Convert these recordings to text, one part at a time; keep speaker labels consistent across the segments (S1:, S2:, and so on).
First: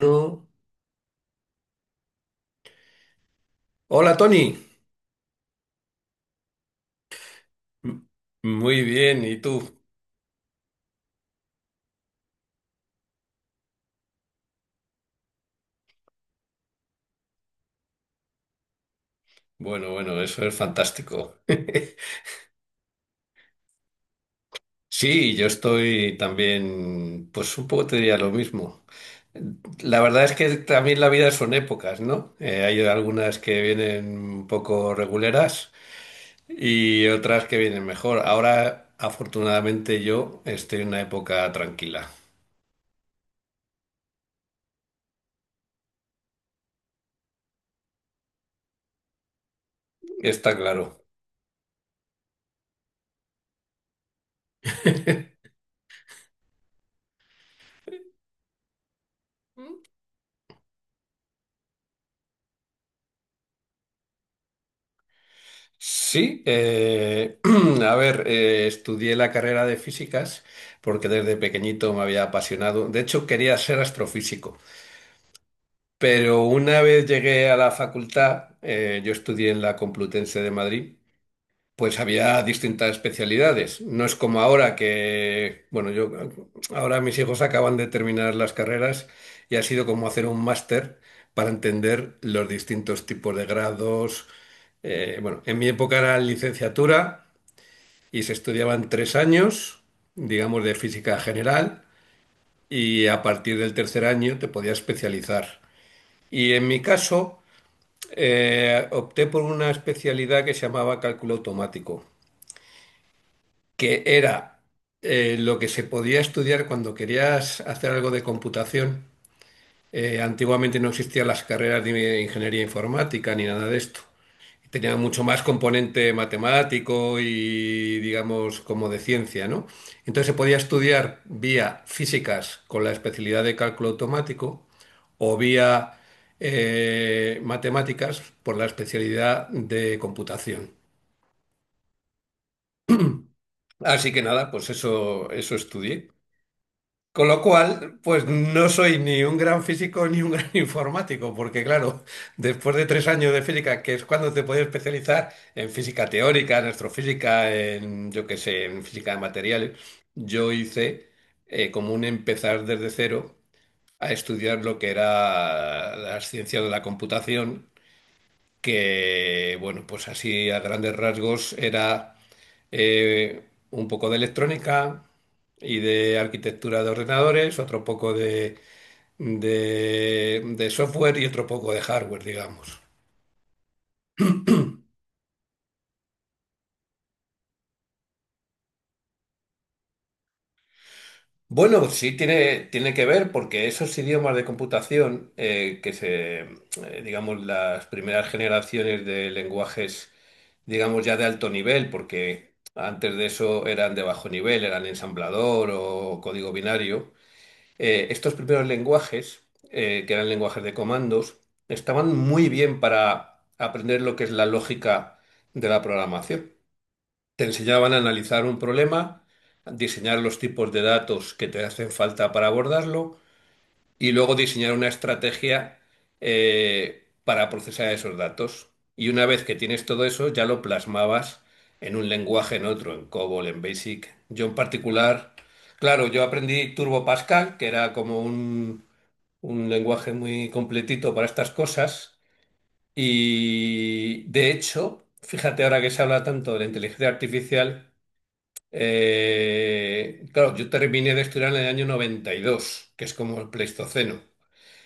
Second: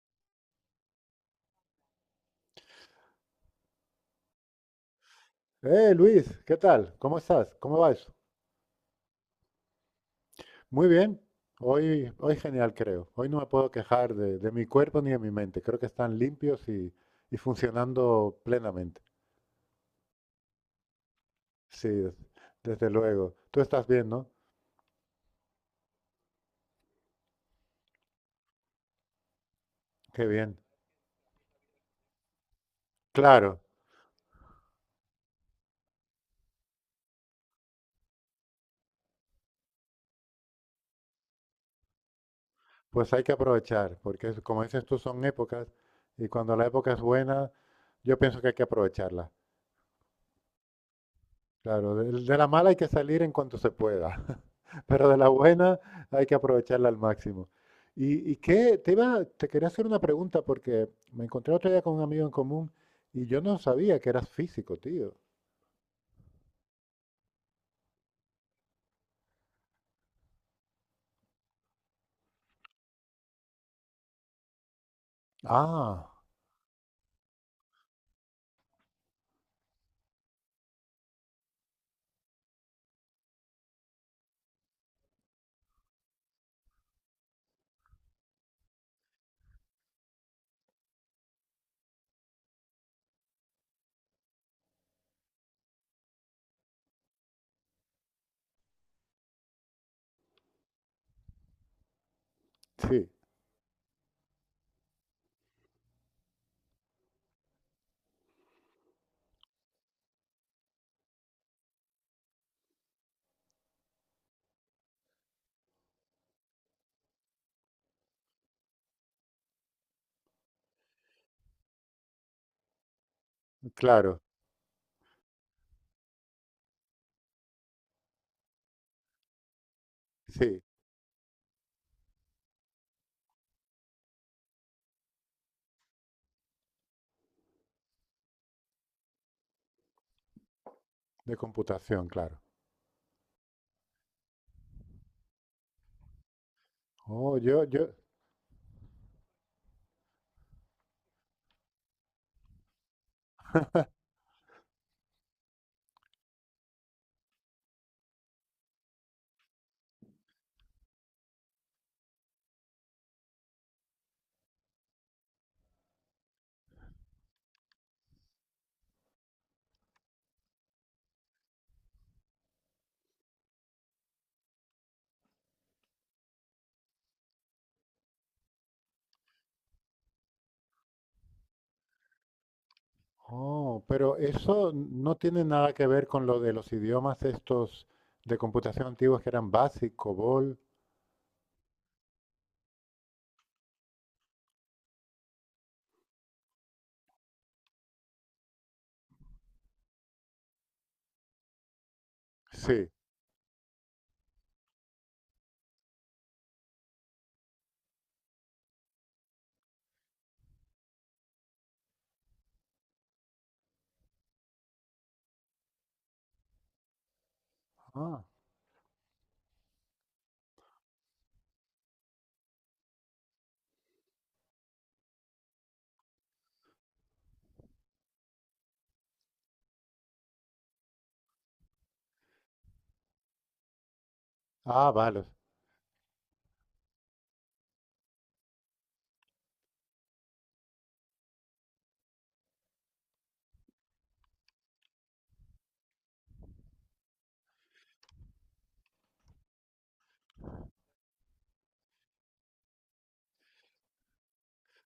S1: No. Hola Tony.
S2: Luis, ¿qué tal? ¿Cómo estás? ¿Cómo va
S1: M-
S2: eso?
S1: Muy bien, ¿y tú?
S2: Muy bien. Hoy genial, creo. Hoy no me puedo quejar de mi cuerpo ni de mi mente. Creo que están limpios y funcionando plenamente.
S1: Bueno, bueno, eso es fantástico.
S2: Sí, des- desde luego. Tú estás bien, ¿no?
S1: Sí, yo estoy también, pues un poco te diría lo mismo. La verdad
S2: Qué
S1: es que
S2: bien.
S1: también la vida son épocas, ¿no? Hay algunas
S2: Claro,
S1: que vienen un poco reguleras y otras que vienen mejor. Ahora, afortunadamente, yo estoy en una época tranquila.
S2: pues hay que aprovechar, porque como dices tú, son épocas y cuando la época es buena, yo pienso que hay que aprovecharla.
S1: Está claro.
S2: Claro, de la mala hay que salir en cuanto se pueda, pero de la buena hay que aprovecharla al máximo. Y qué, te quería hacer una pregunta porque me encontré otro día con un amigo en común y yo no sabía que eras físico, tío.
S1: Sí, a ver, estudié la carrera de físicas porque desde pequeñito me había apasionado. De hecho, quería ser astrofísico,
S2: Ah,
S1: pero una vez llegué a la facultad, yo estudié en la Complutense de Madrid, pues había distintas especialidades. No es como ahora que, bueno, yo ahora mis hijos acaban de terminar las carreras y ha sido como hacer un máster para entender los distintos tipos de grados. Bueno, en mi época era licenciatura y se estudiaban tres años, digamos, de física general y
S2: sí,
S1: a partir del tercer año te podías especializar. Y en mi caso, opté por una especialidad que se llamaba cálculo automático, que era lo que se podía estudiar cuando querías hacer algo de computación. Antiguamente no existían las carreras de ingeniería informática ni nada de esto.
S2: claro,
S1: Tenía mucho más componente matemático y, digamos, como de ciencia, ¿no? Entonces se podía
S2: sí,
S1: estudiar vía físicas con la especialidad de cálculo automático o vía matemáticas por la especialidad de computación.
S2: de computación, claro.
S1: Así que nada, pues eso estudié. Con
S2: Oh,
S1: lo
S2: yo, yo,
S1: cual, pues no soy ni un gran físico ni un gran informático, porque claro, después de tres años de física, que es cuando te puedes especializar en física teórica, en astrofísica, en yo qué sé, en física de materiales, yo hice como un empezar desde cero a estudiar lo que era las ciencias de la computación que, bueno, pues así a grandes rasgos era un poco de electrónica y de arquitectura de ordenadores, otro poco de, de software y otro poco de hardware, digamos.
S2: oh, pero eso no tiene nada que ver con lo de los idiomas estos de computación antiguos que eran BASIC, COBOL.
S1: Bueno, sí tiene que ver porque esos idiomas de computación digamos, las primeras generaciones de lenguajes, digamos, ya de alto nivel, porque
S2: Sí.
S1: antes de eso eran de bajo nivel, eran ensamblador o código binario, estos primeros lenguajes, que eran lenguajes de comandos, estaban muy bien para aprender lo que es la lógica de la programación. Te enseñaban a
S2: Ah,
S1: analizar un problema, a diseñar los tipos de datos que te hacen falta para abordarlo, y luego diseñar una estrategia para procesar esos datos. Y una vez que tienes todo eso, ya lo plasmabas en un lenguaje, en otro, en COBOL, en BASIC. Yo en
S2: ah, vale.
S1: particular, claro, yo aprendí Turbo Pascal, que era como un lenguaje muy completito para estas cosas. Y de hecho, fíjate ahora que se habla tanto de la inteligencia artificial, claro, yo terminé de estudiar en el año 92 que es como el Pleistoceno.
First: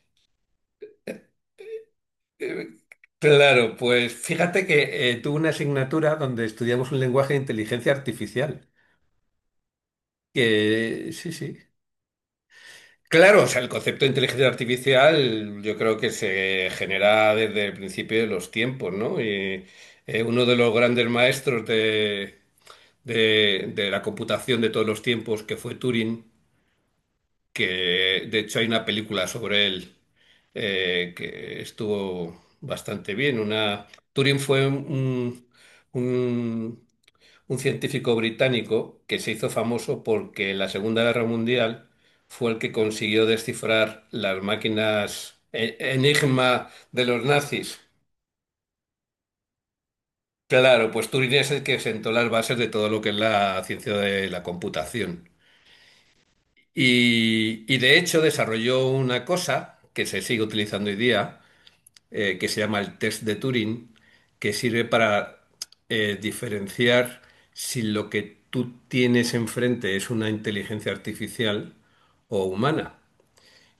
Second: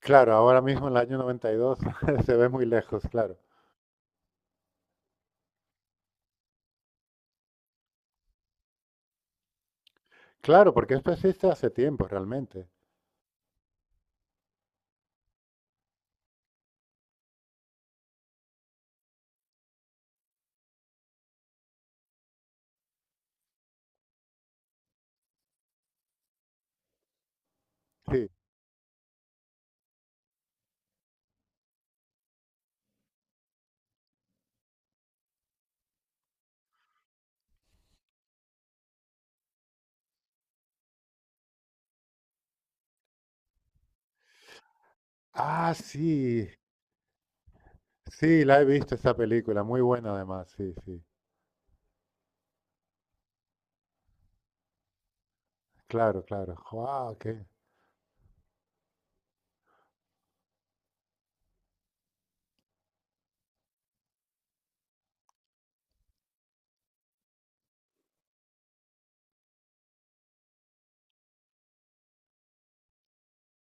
S2: Claro, ahora mismo en el año 92 se ve muy
S1: Eh,
S2: lejos, claro.
S1: Claro, pues fíjate que tuve una asignatura donde estudiamos un lenguaje de inteligencia artificial.
S2: Claro, porque
S1: Que
S2: esto
S1: sí,
S2: existe
S1: sí.
S2: hace tiempo realmente.
S1: Claro, o sea, el concepto de inteligencia artificial yo creo que se genera desde el principio de los tiempos, ¿no? Uno de los grandes maestros de, de la computación de todos los tiempos, que fue Turing, que
S2: Sí.
S1: de hecho hay una película sobre él que estuvo bastante bien. Una... Turing fue un, un científico británico que se hizo famoso porque en la Segunda Guerra Mundial fue el que consiguió descifrar las máquinas
S2: Ah, sí.
S1: enigma de los nazis.
S2: Sí, la he visto esa película, muy buena además, sí,
S1: Claro,
S2: sí.
S1: pues Turing es el que sentó las bases de todo lo que es la ciencia de la computación.
S2: Claro, claro. Wow, qué.
S1: Y de hecho desarrolló una cosa que se sigue utilizando hoy día, que se llama el test de Turing, que sirve para diferenciar si lo que tú tienes enfrente es una inteligencia artificial o humana.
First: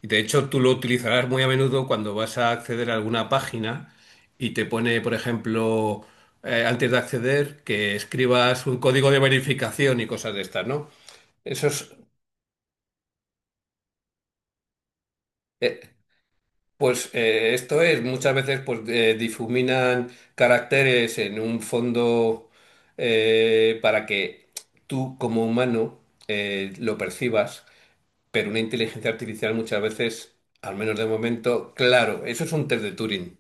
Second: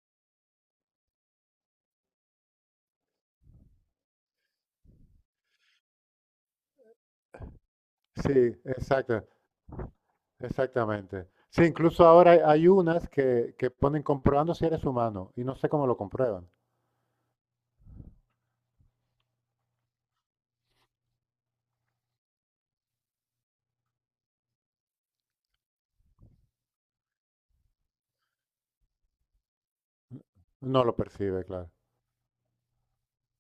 S1: Y de hecho tú lo utilizarás muy a menudo cuando vas a acceder a alguna página y te pone, por ejemplo, antes de acceder, que
S2: Sí,
S1: escribas un código de
S2: exacto,
S1: verificación y cosas de estas, ¿no?
S2: exactamente. Sí,
S1: Eso es...
S2: incluso ahora hay unas que ponen comprobando si eres humano y no sé
S1: eh,
S2: cómo lo comprueban.
S1: Esto es, muchas veces difuminan caracteres en un fondo para que tú como humano lo percibas, pero una inteligencia artificial muchas veces, al
S2: No lo
S1: menos de
S2: percibe, claro.
S1: momento, claro, eso es un test de Turing.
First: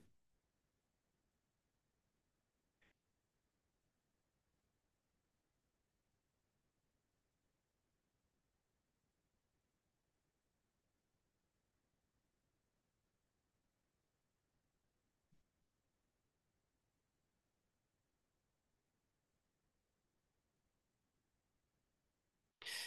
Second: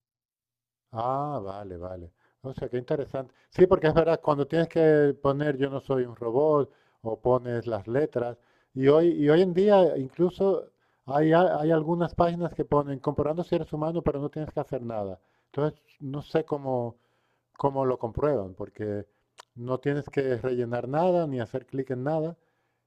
S2: Ah, vale, vale. O sea, qué interesante. Sí, porque es verdad, cuando tienes que poner yo no soy un robot o pones las letras, y hoy en día incluso hay algunas páginas que ponen comprobando si eres humano, pero no tienes que hacer nada. Entonces, no sé cómo lo comprueban, porque no tienes que rellenar nada ni hacer clic en nada,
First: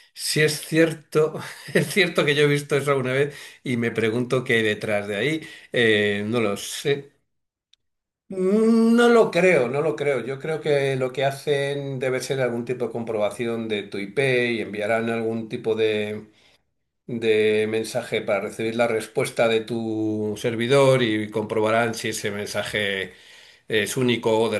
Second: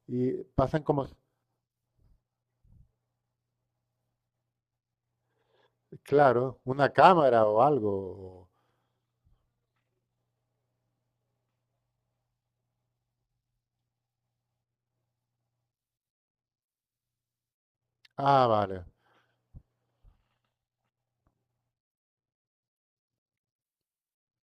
S2: y
S1: Si es
S2: pasan como,
S1: cierto, es cierto que yo he visto eso alguna vez y me pregunto qué hay detrás de ahí, no lo
S2: claro, una
S1: sé.
S2: cámara o algo. o-
S1: No lo creo, no lo creo. Yo creo que lo que hacen debe ser algún tipo de comprobación de tu IP y enviarán algún tipo de mensaje para
S2: Ah,
S1: recibir
S2: vale.
S1: la respuesta de tu servidor y comprobarán si ese mensaje es único o de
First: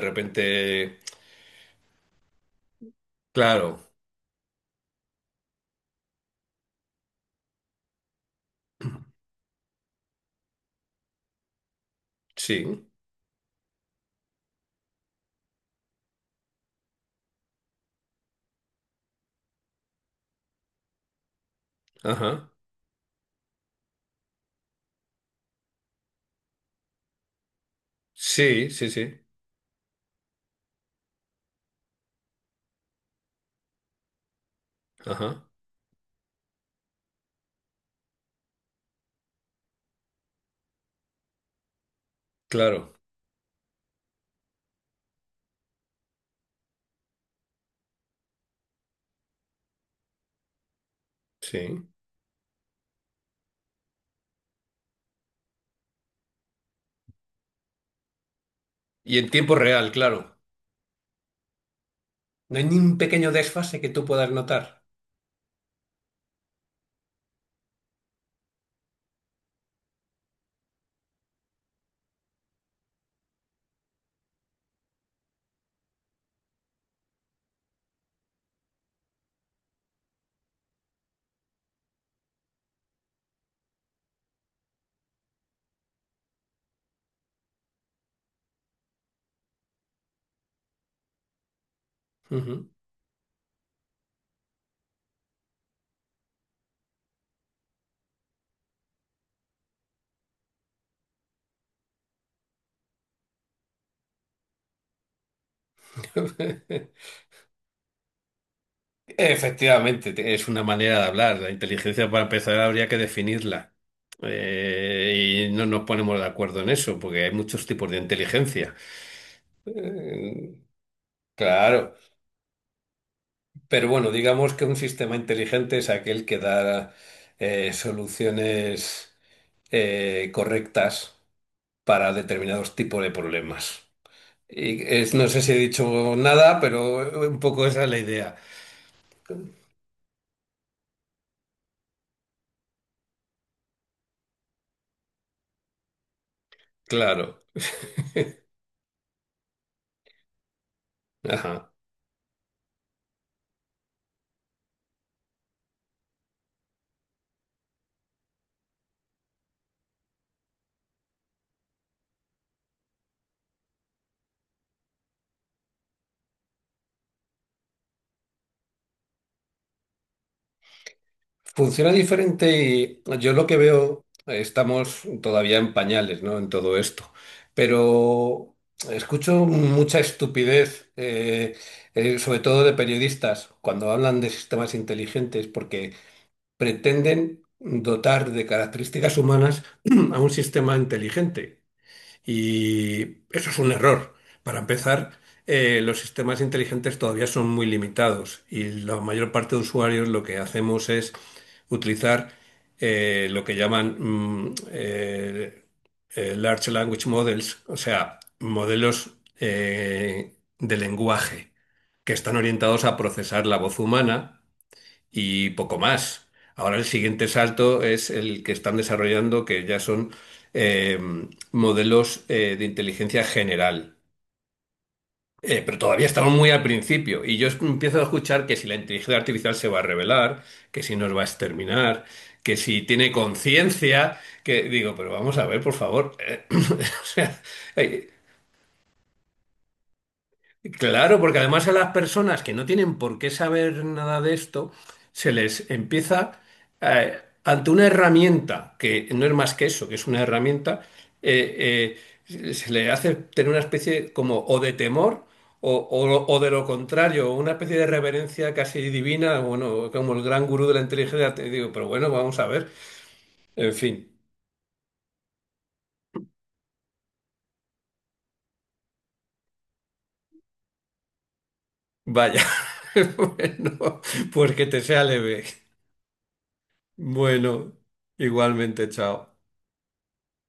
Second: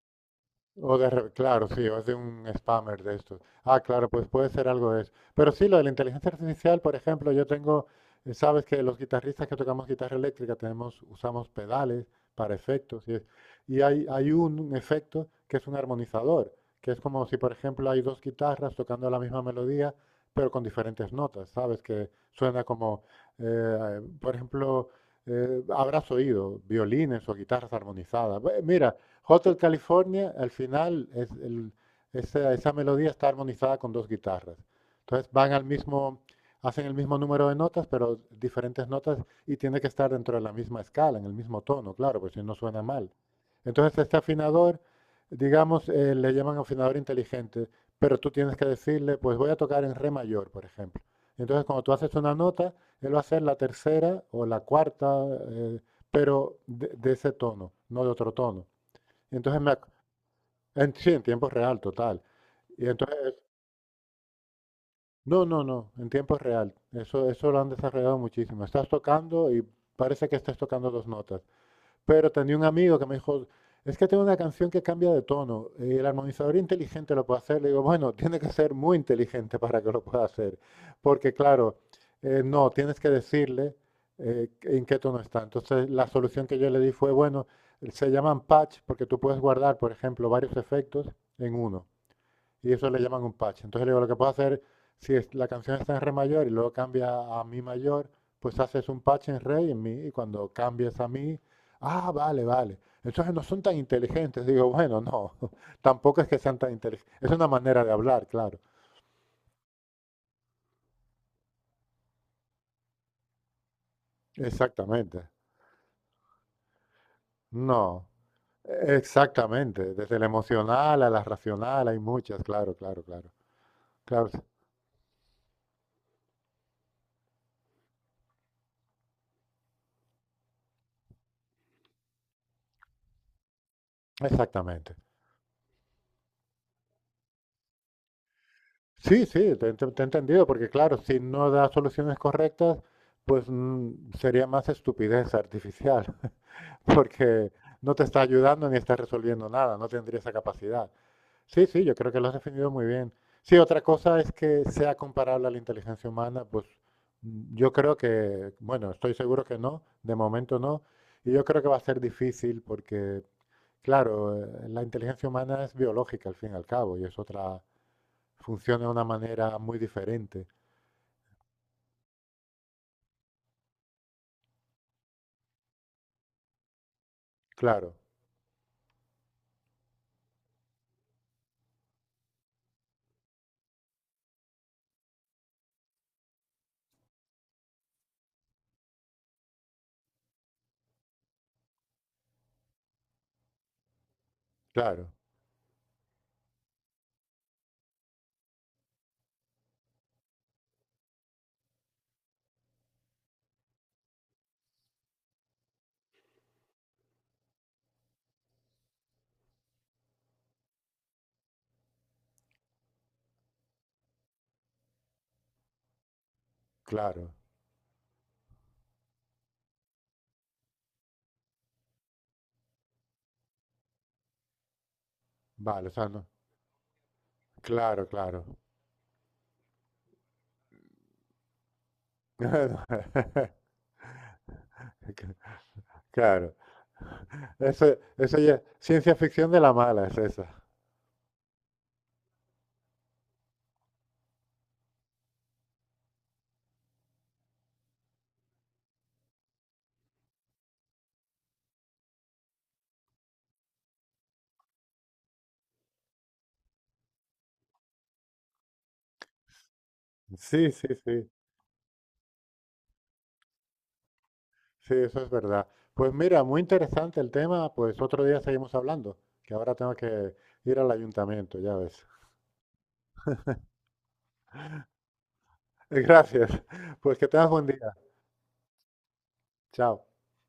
S1: repente...
S2: Claro, sí, o es de un spammer de estos.
S1: Claro,
S2: Ah, claro, pues puede ser algo de eso. Pero sí, lo de la inteligencia artificial, por ejemplo, sabes que los guitarristas que tocamos guitarra eléctrica usamos pedales para
S1: sí,
S2: efectos y hay un efecto que es un armonizador, que es como si, por ejemplo, hay dos guitarras tocando la misma melodía, pero con diferentes notas, ¿sabes? Que
S1: ajá.
S2: suena como, por ejemplo, habrás oído violines o guitarras armonizadas. Bue-
S1: Sí, sí,
S2: Mira.
S1: sí,
S2: Hotel California, al final, esa melodía está armonizada con dos guitarras. Entonces
S1: ajá.
S2: van al mismo, hacen el mismo número de notas, pero diferentes notas y tiene que estar dentro de la misma escala, en el mismo tono, claro, pues si no suena
S1: Claro,
S2: mal. Entonces este afinador, digamos, le llaman afinador inteligente, pero tú tienes que decirle, pues voy a tocar en re mayor, por ejemplo. Entonces cuando
S1: sí.
S2: tú haces una nota, él va a hacer la tercera o la cuarta, eh, pero de ese tono, no de otro tono.
S1: Y en
S2: Y
S1: tiempo
S2: entonces
S1: real, claro.
S2: sí, en tiempo real, total.
S1: No hay ni
S2: Y
S1: un pequeño
S2: entonces,
S1: desfase que tú puedas notar.
S2: no, no, no, en tiempo real. Eso lo han desarrollado muchísimo. Estás tocando y parece que estás tocando dos notas. Pero tenía un amigo que me dijo, es que tengo una canción que cambia de tono. El armonizador inteligente lo puede hacer. Le digo, bueno, tiene que ser muy inteligente para que lo pueda hacer. Porque claro, no, tienes que decirle en qué tono está. Entonces, la solución que yo le di fue, bueno, se llaman patch porque tú puedes guardar, por ejemplo, varios efectos en uno.
S1: Ujú.
S2: Y eso le llaman un patch. Entonces le digo, lo que puedo hacer, si es- la canción está en re mayor y luego cambia a mi mayor, pues haces un patch en re y en mi, y cuando cambies a mi, ah, vale, vale. Entonces no son tan inteligentes. Digo, bueno, no, tampoco es que sean tan inteligentes. Es una manera de hablar, claro.
S1: Efectivamente, es una manera de hablar. La inteligencia, para empezar, habría que definirla.
S2: Exactamente.
S1: Y no nos ponemos de acuerdo en eso, porque hay muchos tipos de
S2: No,
S1: inteligencia.
S2: exactamente. Desde la
S1: Eh,
S2: emocional a la racional
S1: claro,
S2: hay muchas, claro, claro, claro.
S1: pero bueno,
S2: Claro,
S1: digamos que un sistema inteligente es aquel que da soluciones correctas para determinados tipos de problemas. Y
S2: exactamente.
S1: no sé si he dicho nada, pero un poco esa es la idea.
S2: Sí, sí, te he entendido, porque claro, si no da soluciones correctas, pues sería más estupidez artificial,
S1: Claro.
S2: porque no te está ayudando ni está resolviendo nada, no tendría esa capacidad. Sí,
S1: Ajá.
S2: sí, yo creo que lo has definido muy bien. Sí, otra cosa es que sea comparable a la inteligencia humana, pues yo creo que, bueno, estoy seguro que no, de momento no, y yo creo que va a ser difícil porque, claro, la inteligencia humana es biológica al fin y al cabo, y es otra. Funciona de una manera muy diferente.
S1: Funciona diferente y yo lo que veo, estamos todavía en pañales, ¿no? En todo esto.
S2: Claro,
S1: Pero escucho mucha estupidez, sobre todo de periodistas, cuando hablan de sistemas inteligentes, porque pretenden dotar de características humanas a un sistema inteligente. Y eso es un error. Para
S2: claro,
S1: empezar, los sistemas inteligentes todavía son muy limitados y la mayor parte de usuarios lo que hacemos es utilizar lo que llaman Large Language Models, o sea, modelos de lenguaje que están orientados a procesar la voz humana y poco más. Ahora el siguiente
S2: claro.
S1: salto es el que están desarrollando, que ya son eh, modelos de inteligencia general. Pero
S2: Vale, o
S1: todavía
S2: sea, no.
S1: estamos muy al principio y yo empiezo a
S2: Claro, claro.
S1: escuchar que si la inteligencia artificial se va a revelar, que si nos va a exterminar, que si tiene conciencia, que digo, pero vamos a ver, por favor.
S2: Claro.
S1: O sea,
S2: Eso,
S1: eh,
S2: eso ya es ciencia ficción de la mala, es esa.
S1: Claro, porque además a las personas que no tienen por qué saber nada de esto, se les empieza, ante una herramienta, que no es más que eso, que es una herramienta, eh, se le hace tener una especie como o de temor o, o de lo contrario, una especie de reverencia casi divina, bueno, como el gran gurú
S2: Sí,
S1: de la
S2: sí, sí.
S1: inteligencia, te digo, pero bueno, vamos a ver, en fin,
S2: Sí, eso es verdad. Pues mira, muy interesante el tema. Pues otro día seguimos hablando, que ahora tengo que ir al ayuntamiento, ya ves.
S1: vaya, bueno, pues que te sea leve.
S2: Gracias. Pues que tengas buen
S1: Bueno,
S2: día.
S1: igualmente, chao.
S2: Chao.